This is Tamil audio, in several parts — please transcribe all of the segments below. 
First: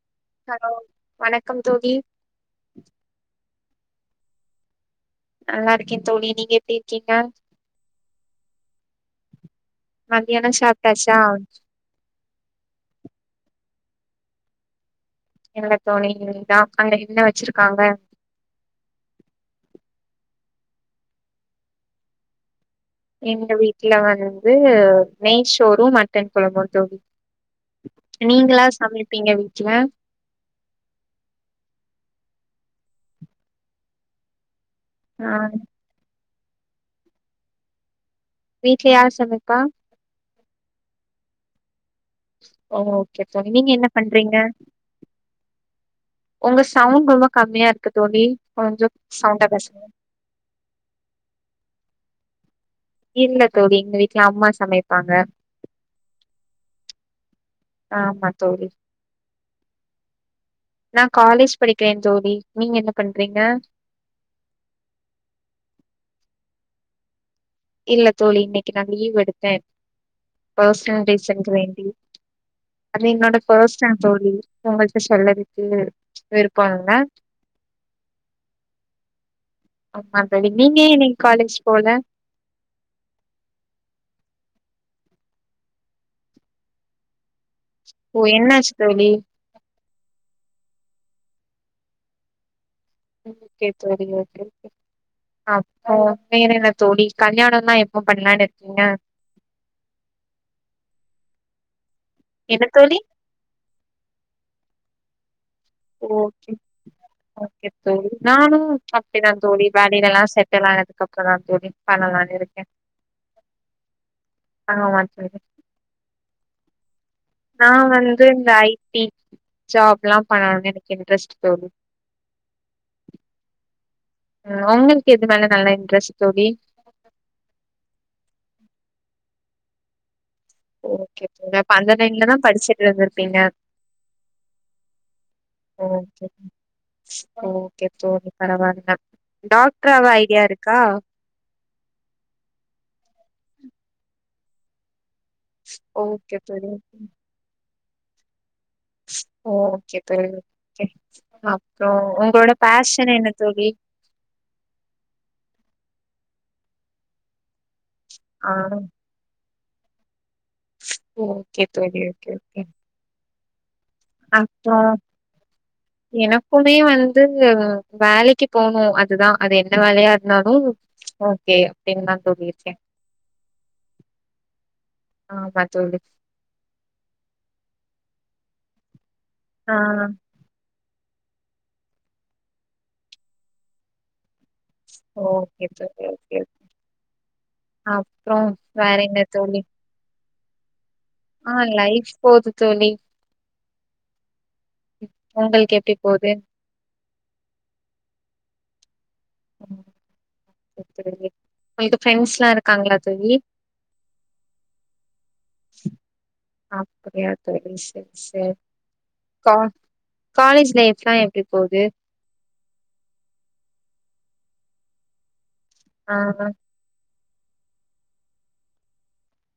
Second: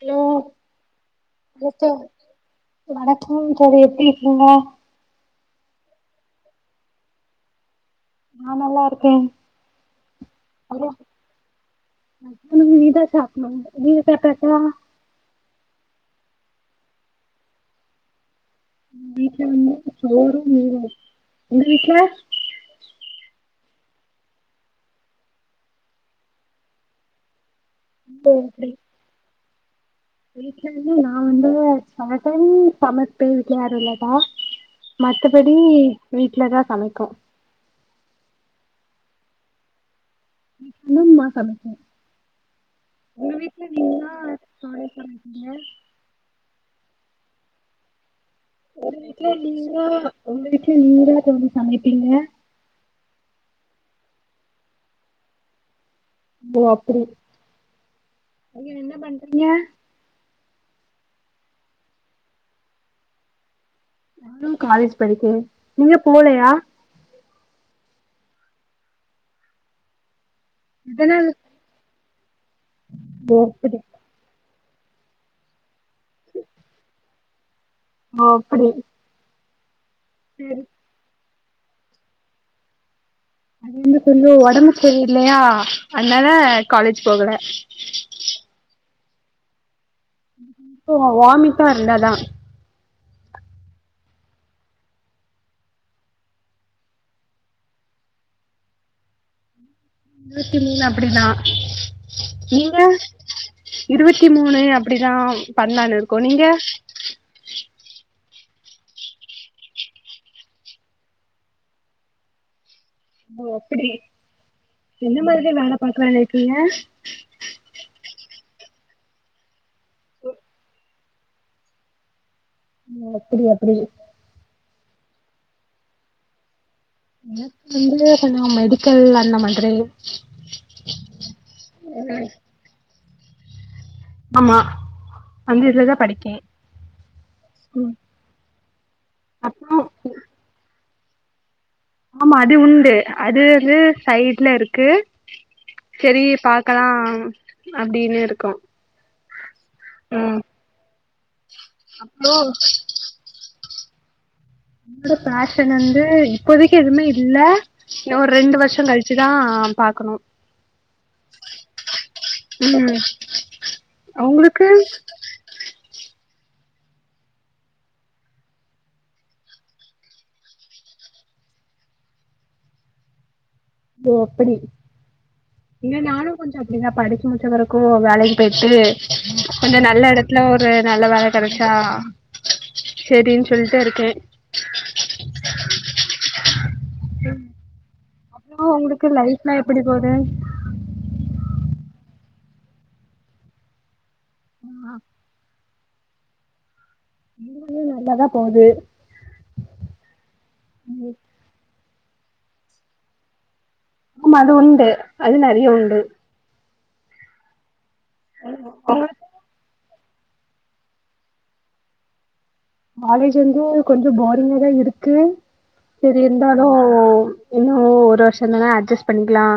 ஹலோ ஹலோ வணக்கம் தோழி சிஸ்டர் வணக்கம் தோழி எப்டி இருக்கீங்க நல்லா இருக்கே தோழி நீங்க எப்டி இருக்கீங்க நா நல்லா இருக்கே மத்தியானோ சாப்ட்டாச்சா மதியோ இனி தா சாப்படணு நீங்க சாப்டாச்சா இல்ல தோழி இனி தா அந்த என்ன வெச்சுருக்காங்க வீட்ல வந்து சோரு மீனு உங்க வீட்ல எங்க வீட்ல வந்து நெய் ஷோரு மட்டன் கொழம்பு தோழி ஓ நீங்ளா அப்டி. சமைப்பீங்க வீட் [unintelligible] வீட்ல வந்து நா வந்து சமைப்பே சமைக்குறதுக்கு யாரு இல்லடா ஆ மத்தபடி வீட் வீட்ல தா சமைக்கு வீட்ல யாரு சமைப்பா ம்மா சமைக்கு ஓ ஓகே உங்க தோழி வீட்ல நீங்க என்னா நீங்களா பண்றீங்க தோழி சமைப்பீங்க உங்க ஸ் சவுண்ட் ரொம்ப கம்மியா இருக்கு தோழி கொஞ்சோ ஒங்க சவுண்டா பேசுங்க வீட்ல நீங்ளா தோழி சமைப்பீங்க இல்ல தோழி எங்க வீட்ல அம்மா சமைப்பாங்க ஓ அப்டி ஆமா தோழி நீங்க என்ன பண்றீங்க நா காலேஜ் படிக்குறே தோழி நீங்க என்ன பண்றீங்க நானு காலேஜ் படிக்குறே நீங்க போலையா இல்ல தோழி இன்னிக்கு நா லீவ் எடுத்தே பேர்சனல் எதனால ரீசனுக்கு வேண்டி அது என்னோட ஓ அப்படி பெர்ஸ்னல் தோழி உங்க கிட்ட சொல்லறக்கே விருப்போ இல்ல ஓ அப்படி ஆமா தோழி சரி நீங்க ஏ இனி காலேஜ் போல அது வந்து கொஞ்ஜோ ஒடம்பு செரி இல்லையா அதனால காலேஜ் போகல ஓ என்னாச்சு தோழி வாமிட்டா இருந்ததா ஓகே தோழி ஓகே அப்றோ வேற என்ன தோழி கல்யாணோ தா எப்ப பண்ணலானு இருக்கீங்க இருவத்தி மூனு அப்டி தா என்ன நீங்க தோழி இருவத்தி மூனு அப்டி தா பண்ணாலு இருக்கோ நீங்க ஓகே ஓகே தோழி நானு அப்டி தா தோழி வேலல்லா செட்டில் ஆனதுக்கு அப்ற தோழி பண்ணலான் இருக்கேன் ஓ அப்டி ஆமா என்ன தோழி மாரி வேலை பாக்கறாளே நீங்க நா வந்து இந்த ஐ டி ஜாப் எல்லா பண்ணணு எனக் இன்ரெஸ்ட் தோழி ம் எப்புடி அப்புடி அவுங்களுக்கு எது மேல நல்ல இன்ரெஸ்ட் தோழி எனக்கு வந்து கொஞ்ச மெடிக்கல் அந்த மாதிரி ஓகே தோழி அப்ப அந்த லைன்லதான் படிச்சிட்டு இருந்துப் பிங்க ஆமா அந்த இதுலதா ஓகே படிக்கே தோ ஓகே தோழி பரவால்ல இந்த அப்புறோ டாக்ட்ராவ ஐடியா இருக்கா ஆமா அது உண்டு அது வந்து சைய்டுல இருக்கு செரி ஓகே தோழி பாக்கலாம் அப்டின்னு இருக்கா ஓகே தோழி ஓகே அப்றோ ஒங்களோட பேஷன் என்ன தோழி என்னோட பேஷன் வந்து இப்போதைக்கு எதுமே இல்ல இன்னோ ஒரு ஆ ரெண்டு வருஷம் கழிச்சுதா பாக்கணு ஓகே தோழி ஓகே ஓகே ம் உங்களுக்கு அப்றோ எனக்குமே வந்து வேலக்கு போணு அதுதா அது என்ன வேலையா இருந்தாலும் ஓகே அப்டின்னுதா தோழி இருக்கேன் ஓ அப்புடி ஆமா இல்ல தோழி நானு கொஞ்ச அப்டிதா படிச்சு முடிச்சவரைக்கும் வேலக்கு போச்சு ஆ கொஞ்ச நல்ல எடத்துல ஒரு நல்ல வேல கெடச்சா செரின்னு சொல்லிட்டு இருக்கே ஓகே தோழி ஏ அ அப்றோ வேற உங்களுக்கு என்ன தோழி லைஃப்ல்லா எப்படி போது ஆ லைஃப் போது தோழி உங்களுக் எப் டி போது இதுவு நல்லாதா போது [unintelligible] உங்களுக்கு ஃப்ரெண்ஸ்லா இருக்காங்களா தோழி ஆமா அது உண்டு அது நறையா உண்டு [unintelligible] சேரி கா காலேஜ் லைஃப்லா எப்டி போது காலேஜ் வந்து கொஞ்ச போரிங்காதா இருக்கு ஆ சேரி இருந்தாலு இன்னு ஒரு வருஷந்தான அட்ஜஸ்ட் பண்ணிக்கலா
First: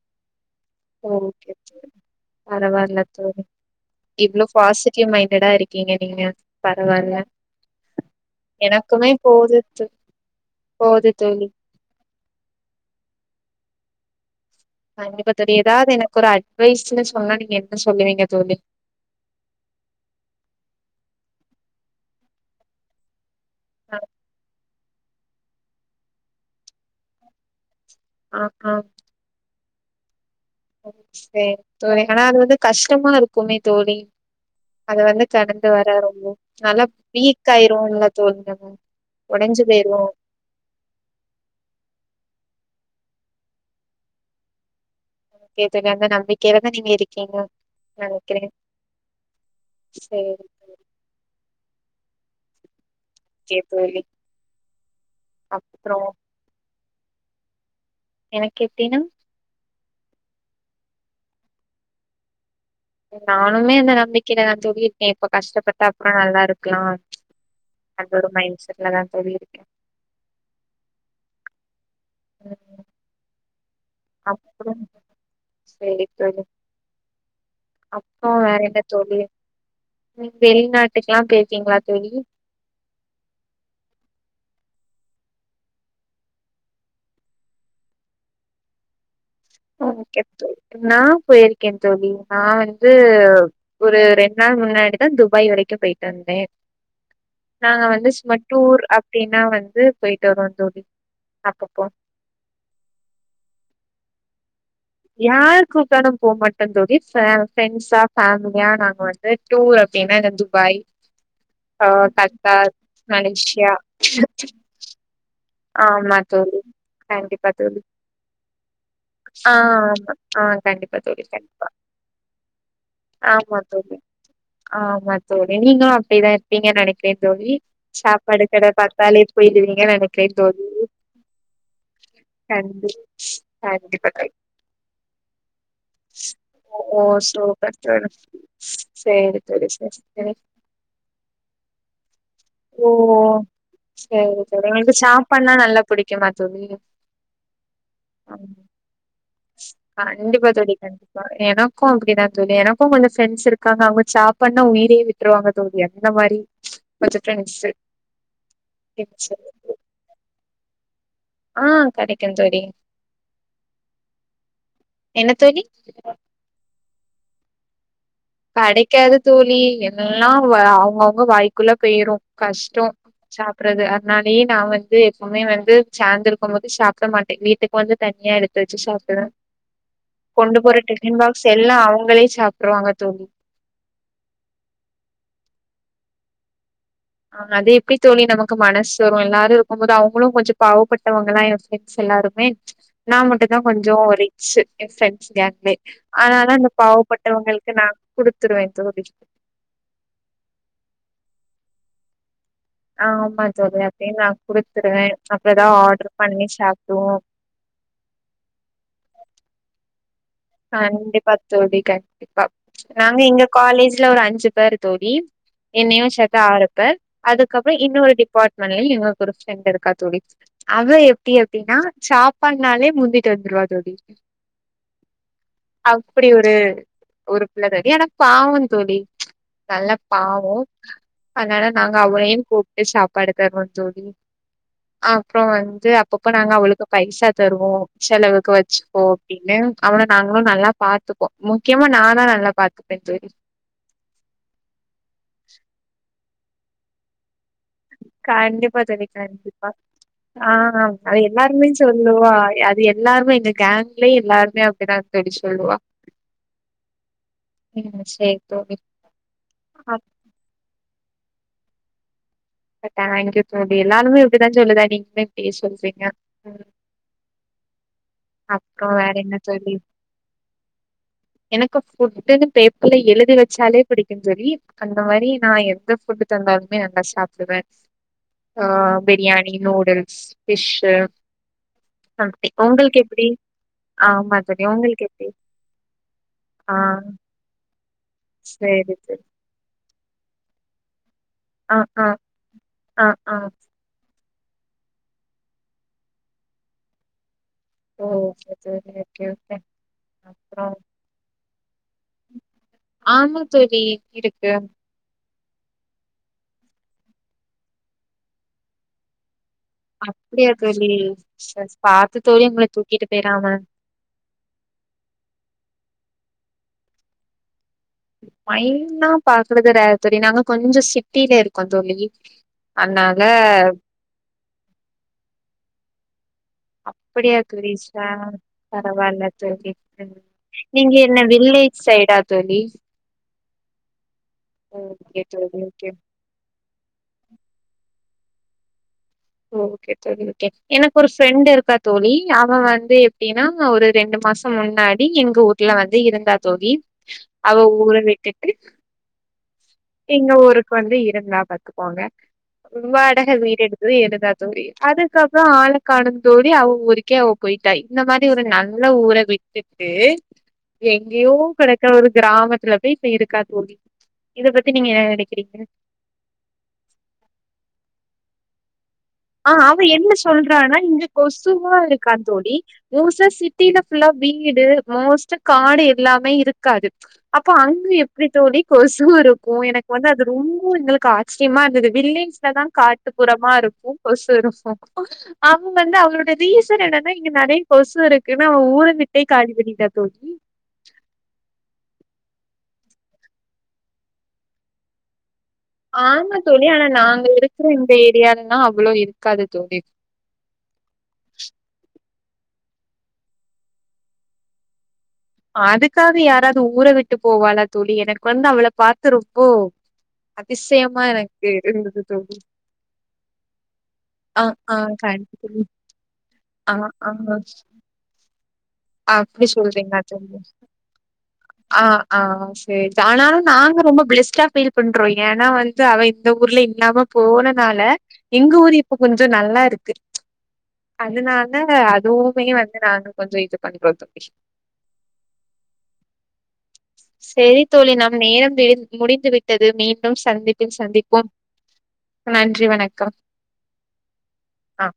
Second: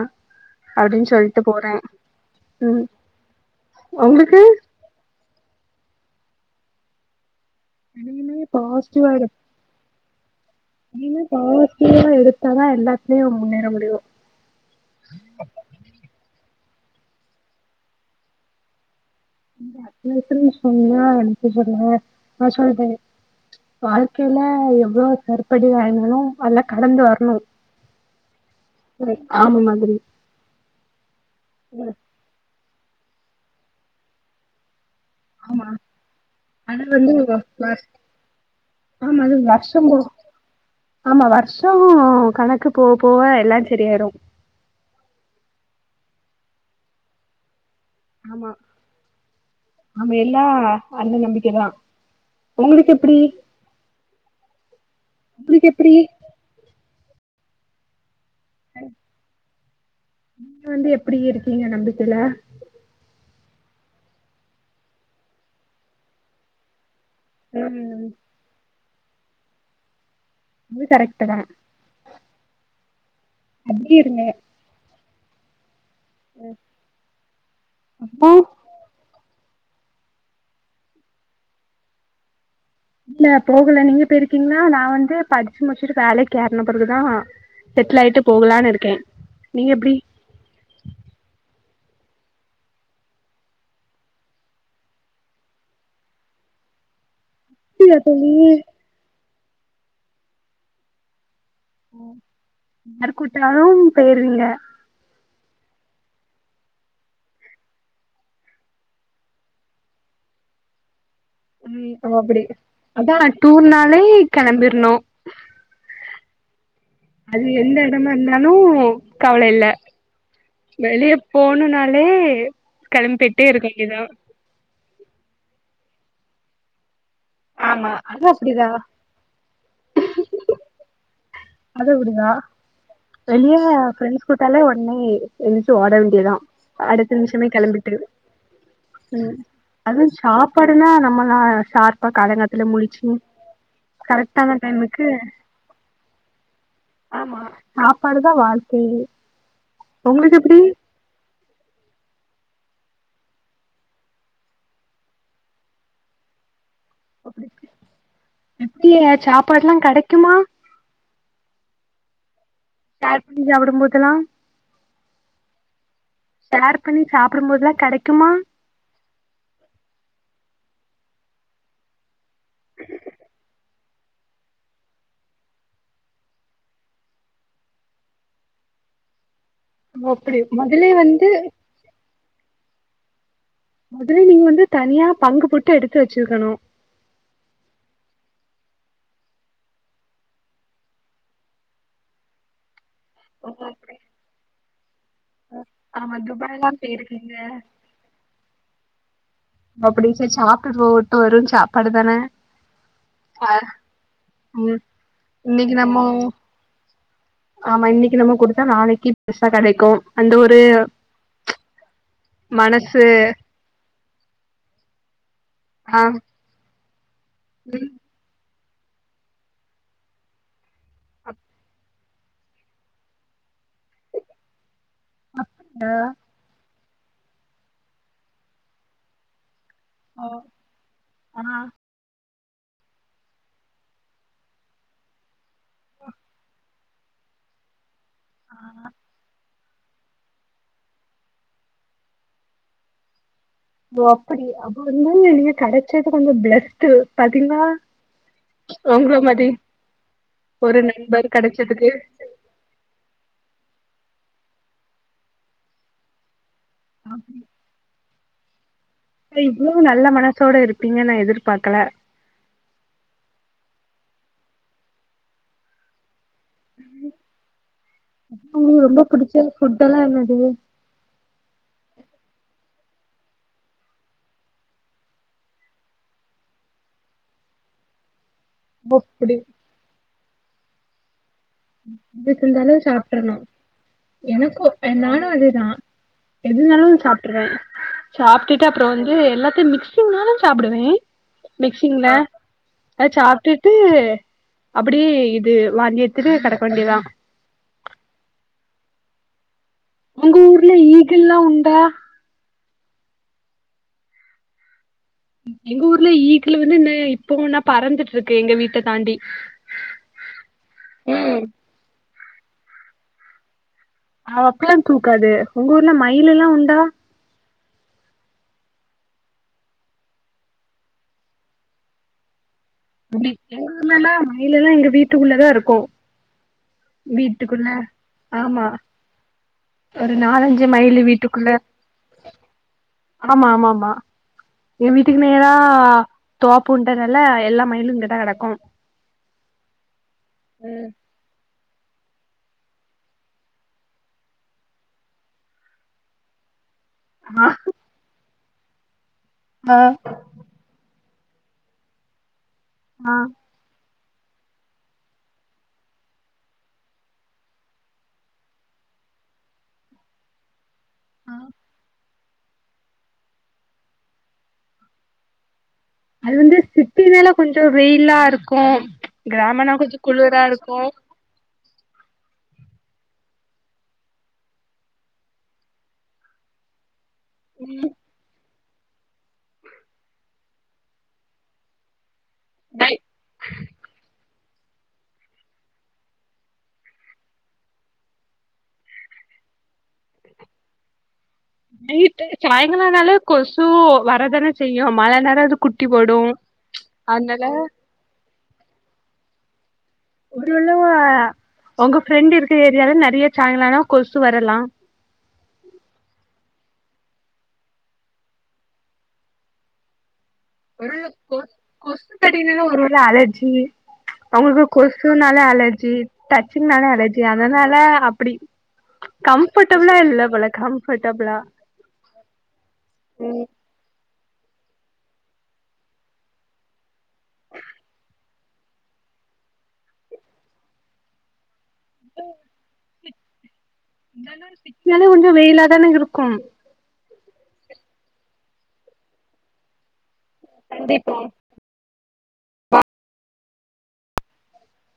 அப்டின்னு சொல்ட்டு ஓகே போறே [unintelligible] ம் பரவாயில்ல தோழி உங்களுக்கு இவ்ளோ பாசிட்டிவ் மைண்ட் ஃப்டெடா இருக்கீங்க நீங்க பரவாயில்ல இனிமே பாசிட்டிவா [unintelligible] தோ போது நீனே தோழி பாசிட்டிவா எடுத்தாதா எல்லாத்துலயு முன்னேற முடியு [unintelligible] கண்டிப்பா தோழி ஏதாது எனக்கு ஒரு அட் வயசுல சொன்னா நீங்க என்ன சொல்லுவீங்க தோழி அது [unintelligible] எப்டி சொன்னா அப்ப [unintelligible] நா சொல்றே ஆ வாழ்கைல எம் வ்ளோ செருப்படிவாங்னாலு அதல்லா கடந்து வரணு சே ஆமாமேம் சரி சேரி தோழி ஆனா அது வந்து கஷ்டமா இருக்குமே தோழி அத வந்து ஆமா கடந்து வர ரொம்ப அது நல்லா வந்து வ- வீக் வ- ஆயிருவோல தோழி நம்மோ ஆமா அது உடஞ்சு வருஷம் போயிருவோ போக போவ போவ எல்லா சரியாயிடு கேதுகந்த நம்பிக்கைலதா நீங்க இருக்கீங்க ஆமா நாம சேரி எல்லா அண்ண நம்பிக்கைதா உங்களுக்கு எப் சே தோழி இதுக்கு எப்பிடி அப்றோ எனக்கு எப்பிடினா அது எப்பிடி இருக்கீங்க நம்பிக்கையில நானுமே அந்த நம்பிக்கையிலதா தோழி இருக்கே இப்ப கஷ்டப்பட்டா அப்புறோ நல்லா இருக்கலா ம்ம் ட்டுலதா தோழி இருக்கே அது கரெக்ட்டுதா அப்புறோ சேரி தோழி அப்போ அப்புறோ வேற என்ன தோழி ம் வெளிநாட்டுக்குல்லா பேயிருக்கீங்களா தோழி இல்ல போகல நீங்க போயிருக்கீங்கலா நா வந்து படிச்சி முடிச்சிட்டு வேலைக்கு ஏறன பிறகுதா செட்டில் ஆயிட்டு போகலான் இருக்கே நீங்க எப்டி ஓகே தோழி நா போயிரு க்கே தோழி நா வந்து ஒரு ரெண்டு நாள் முன்னாடிதா துபாய் வெரைக்கோ போயிட்டு வந்தே நாங்க இல்ல வந்து தோழி சுமடூர் அப்பிடின்னா வந் ந்து போயிட்டு வரோ தோழி அப்பப்போ யார் கூட்டாலோ போயிருவீங்க யாரு கூப்டாலோ போ மட்டே தோழி ஃபே ஃபிரெண்ட்ஸா ஃபேமிலியா நாங்க வந்து டூர் அப்பிடின்னா இந்த துபாய் ஆ ம் அப்பிடி கத்தார் அதா மலேசியா டூர்னாலே கெளம்பிருனு ஆமா தோழி கண்டிப்பா தோழி எடமா இருந்தாலு கவல ஆ இல்ல ஆமா ஆ கண்டிப்பா வெளிய தோழி கண்டிப்பா போணுனாலே கெளம்பிட்டே ஆமா இருக்க தோழி வேண்டியதா ஆமா தோழி நீங்களோ அப்பிடிதா இருப்பீங்கன்னு நெனைப் பே தோழி ஆமா அது சாப்பாடு கட அப்டிதா பாத்தாலே போயிடுவீங்க நென தோழி அத விடயா கண்டி வெளிய கண்டிப்பா தோழி. ஃப்ரெண்ட்ஸ் கூட்டாலே ஒனே எந்திச்சி ஓட வேண்டியதா ஓ அடுத்த நிமிஷமே சூப்பர் கெளம்பிட்டு தோழி ம் சேரி தோழி சேரி அதுவோ சேரி சாப்பாடுனா நம்மல்லா ஷார்பா காலங்காத்தாலயே ஓ முழுச்சி கரெக்டான டைம்முக் சாப்பானா நல்ல ஆமா சாப்பாடுதா ஆமா. வாழ்க்கையே உங்களுக்கு கண்டிப்பா எப்டி தோழி கண்டிப்பா எனக்கு அப்பிடிதா தோழி எனக்கு கொஞ்சோ ஃப்ரெண்ட்ஸ் இருக்காங்க அவங்க சாப்பாடுனா உயிரையே விட்ருவாங்க தோழி அந்த மாரி கொஞ்ச ஃப்ரெண்ட்ஸு எப்டிக சாப்பாடுல்லா கெடைக்குமா? ஆ கெடைக்கு தோழி. ஷேர் பண்ணி சாப்படும்போதெல்லா என்ன தோழி ஷேர் பண்ணி சாப்படும்போதெல்லா கெடைக்குமா கெடைக்காது தோழி எல்லா வ அவங்கவுங்க வாய்க்குள்ள போயிரு கஷ்டோ சாப்புடுறது அதனாலயே நா வந்து எப்போமே வந்து சேந்து இருக்கும்போது சாப்ட மாட்டே வீட்டுக்கு வந்து தனியா எடுத்து வெச்சு சாப்டுவே ஓ அப்டி கொண்டு போற மொதலே டிஃபன் வந்து பாக்ஸ் எல்லா அவங்களே சாப் ட்ருவாங்க தோழி மொதல்ல நீங்க வந்து தனியா பங்கு போட்டு எடுத்து வெச்சிருக்கண் ஆ அது எப்டி தோழி நமக்கு மனசு வரு எல்லாரு இருக்கும்போது அவங்களு கொஞ்சோ பாவப்பட்டவங்களா ஏன் ஃப்ரெண்ட்ஸ் எல்லாருமே நா மட்டுந்தா கொஞ்சோ ரிச்சு ஏன் ஃப்ரெண்ட்ஸ் கேங்ளயே ஆமா அதனாலதா துபாய்லா அந்த போயிருக்கீங்க பாவப்பட்டவங்களுக்கு நா குடு த்துருவ தோழி ஓ அப்பிடி சேரி சாப்ட்டுட்டு போகுட்டு வெறு சாப்பாடுதானே? ஆமா தோழி அப்டினு நா ம் குடுத்துருவே அப்றோ இன்னைக்கு எதாவது நம்மோ ஆர்டர் பண்ணி சாப் டுவோ ஆமா இன்னைக்கி நம்ம குடுத்தா நாளைக்கி பெருசா கெடைக்கு அந்த ஒரு கண்டிப்பா தோழி கண்டிப்பா மனசு நாங்க எங்க காலேஜ்ல ஒரு அஞ்சு பேர் தோழி ஆ என்னையு சேத்தா ஆறு க அதுக்கப்புறோ இன்னொரு டிபார்ட் மெண்ட்ல எங்களுக்கு ஒரு ஃப்ரெண்ட் இருக்கா தோழி. அவ எப்டி அப்டின்னா சாப்பாடுன்னாலே முந்திட்டு வந்துருவா தோழி. அப்பிடி ஒரு ஒரு பிள்ள அது அதேயானா பாவோந் தோழி நல்ல பாவோ ஆ அதனால நாங்க அவளையு கூப்ட்டு சாப்பாடு தருவோ தோழி ஆ இப்ப வந்து அப்பப்ப நாங்க அவளு க்கு பைசா தருவோ செலவுக்கு வச்சுக்கோ அப்டின்னு அவள நாங்களு நல்லா பாத்துப்போ முக்கியமா நான்தா நல்லா பாத்துப்பே தோழி ஓ அப்பிடியா அப்ப வந்து நீங்க கெடச்சது ப்ப கொஞ்சோ பிளஸ்டு பட் கண்டிப்பா தொழி மாரி கண்டிப்பா ஆ ஒரு அது நண்பர் எல்லாருமே கெடச்சதுக்கு சொல்லுவா அது எல்லாருமே இந்த கேங் ங்லே எல்லாருமே அப்டிதா தோலி சொல்லுவா உ சேரி தோழி அ இவ்ளோ அப்ப நல்ல மனசோட இருப்பீங்கன நா எதிர்ப் பாக்கல டேங்க்யு தோழி எல்லாருமே இப்டித்தா சொல்லுதா நீங்களு இப்டியே சொல்றீங்க உங்களுக்கு அப்றோ ரொம்ப வேற என்ன புடிச்ச தோலி ஃபுட் எல்லா என்னது எனக்கூ ஃபுட்டுனு பேப் இல்ல எழுதி வச்சாலே பிடிக்கு தோழி அந்த மாரி நா எந்த ஃபுட் தந்தாலுமே நல்லா சாப் டுவே ஆ ஓ அப்டி பிரியாணி நூடுல்ஸ் ஃபிஷ்ஷு எது சம்தி தந்தாலு உங்களுக்கு எப்டி? சாப்ட்றணு ஆ மாதிரி எனக்கு எ உங்களுக்கு நானு எப்டி? அதேதா ஆ எதுந்தாலு சாப்ட்றே [inaudible] சாப்பிட்டு அப்புற சேரி வந்து சேரி. எல்லாத்தய மிக்சிங்னாலு சாப்டுவே ஆ ஆ மிக்சிங்ல ஆ அத ஆ சாப்டுட்டு அப்டியே இது வாந்தியெடுத் துட்டு கெடக்க வேண்டியதா ஓ சரி ச ஓகேஓகே உங்க ஊர்ல ஈகில்லா உண்டா சேரி இருக்கு எங்க ஊர்ல ஈக்கலு வந்து இப்போனா பறந்துட்டு இருக்கு எங்க வீட்ட தாண்டி அப்டியா தோழி [unintelligible] பாத்துட் தோழி உங்கள தூக்கிட்டு போய்றாம அவ அப்பில்லா தூக்காது உங்க ஊர்ல மயிலுலா உண்டா மயிலா பாக்குறது ரேர் தோழி நாங்க கொஞ்சோ சிட்டில இருக்கோ தோழி அதனால தோழி எங்கஊர்லலா மயிலலா எங்க வீட்டுக்குள்ளதா இருக்கு அப்படியா வீட்டுக்குள்ள தோழி சே ஆமா பரவாயில்ல தோழி ஒரு நாலஞ்சு நீங்க மயிலு என்ன வீட்டுக்குள்ள வில்லேஜ் சைடா தோழி ஆமா ஆமா ஆமா பூன்ட நால எல்லா மயிலு இங்கதா கெடக்கு ஓகே தோழி ஓகே எனக்கு ஒரு ஃப்ரெண்ட் இருக்கா தோழி அவ வந்து எப்டின்னா ஒரு ரெண்டு மாசம் முன்னாடி எங்க ஊர்ல வந்து இருந்தா தோழி ஆ அவ ஊர விட்டு ஆ எங்க ஊருக்கு வந்து இ ருந்தா பாத்துக்கோங்க உள் ஆ, வாடக வீடு எடுத் து எடுத்தா தோழி அதுக்கப்றொ ஆளக் காணு தோழி அவ ஊருக்கே அவ போயிட்டா இந்த மாரி ஒரு நல்ல ஊர விட்டுட்டு எங்கயோ கடக்க ஒரு கிராமத்துல போய் இப்ப இருக்கா தோழி இத பத்தி நீங்க என்ன நெனக்கிறீங்க? அது வந்து சிட்டி னால கொஞ்சொ வெயிலாருக்கு ஆ அவ என்ன சொல்றானா இங்க கொசுவா இருக்கா தோழி மோஸ்ட்டா சிட்டில ஃபுல்லா வீடு மோஸ்ட்டா காடு எல்லாமே இருக்காது அப்ப அங்க எப்டி தோழி கொசு இருக்கு எனக்கு வந்து அது ரொம்ப எங்களுக்கு ஆச்சரியமா இருந்தது வில்லேஜ் லதா நை காட்டுப்புறமா இருக்கு சு இருக்கு அவ வந்து அவளோட ரீசன் என்னனா இங்க நெறைய கொசு இருக்குன்னு அவ ஊர விட்டே காலி பண்ணிட்டா தோழி வீட்டுக்கு சாய்ங்கல ஆனாலெ கொசு வரதானே செய்யு மழ நேர அது குட்டி போடு ஆமா தோழி ஆனா நாங்க அதனால இருக்குற இந்த ஏரியால லா அவ்ளோ இருக்காது தோழி ஃப்ரெண்டு இருக்க ஏரியால நறைய சாய்ங்கால ஆனா கொசு வரலா அதுக்காக யாராவ்து ஊர விட்டு போவாளா தோழி எனக்கு வந்து அவள பாக்குறப்போ ஒருவேள கொ கொசு கடினலா ஒரு வேள அலர்ஜி ஆ, அவுங்களுக்கு ஆ கண்டிப்பா கொசுனால தோழி. அலர்ஜி ஆ, டச்சுன்னால ஆ அலர்ஜி அதனால அப்புடி அப்டி கம்ஃபர்டபிளா இ [unintelligible] ஆ ஆ சேரி ஆனாலு நாங்க ரொம்ப பெஸ்ட்டா ஃபீல் பண்றோ ஏனா வந்து அவ இந்த ஊர்ல இல்லாம போனனால எங்க ஊர் இப்ப கொஞ்சொ நல்லா இருக்கு அதுனா ல அதுவுமே வந்து நானு கொஞ்ச இது கண்டிப்பா தோழி [unintelligible] கொஞ்ச வெயிலாதானே இருக்கும் சேரி தோழி நம் நேரம் வி முடிந்து விட்டது மீண் டும் சந்திப்பில் சந்திப்போம் நன்றி வணக்கம் ஆ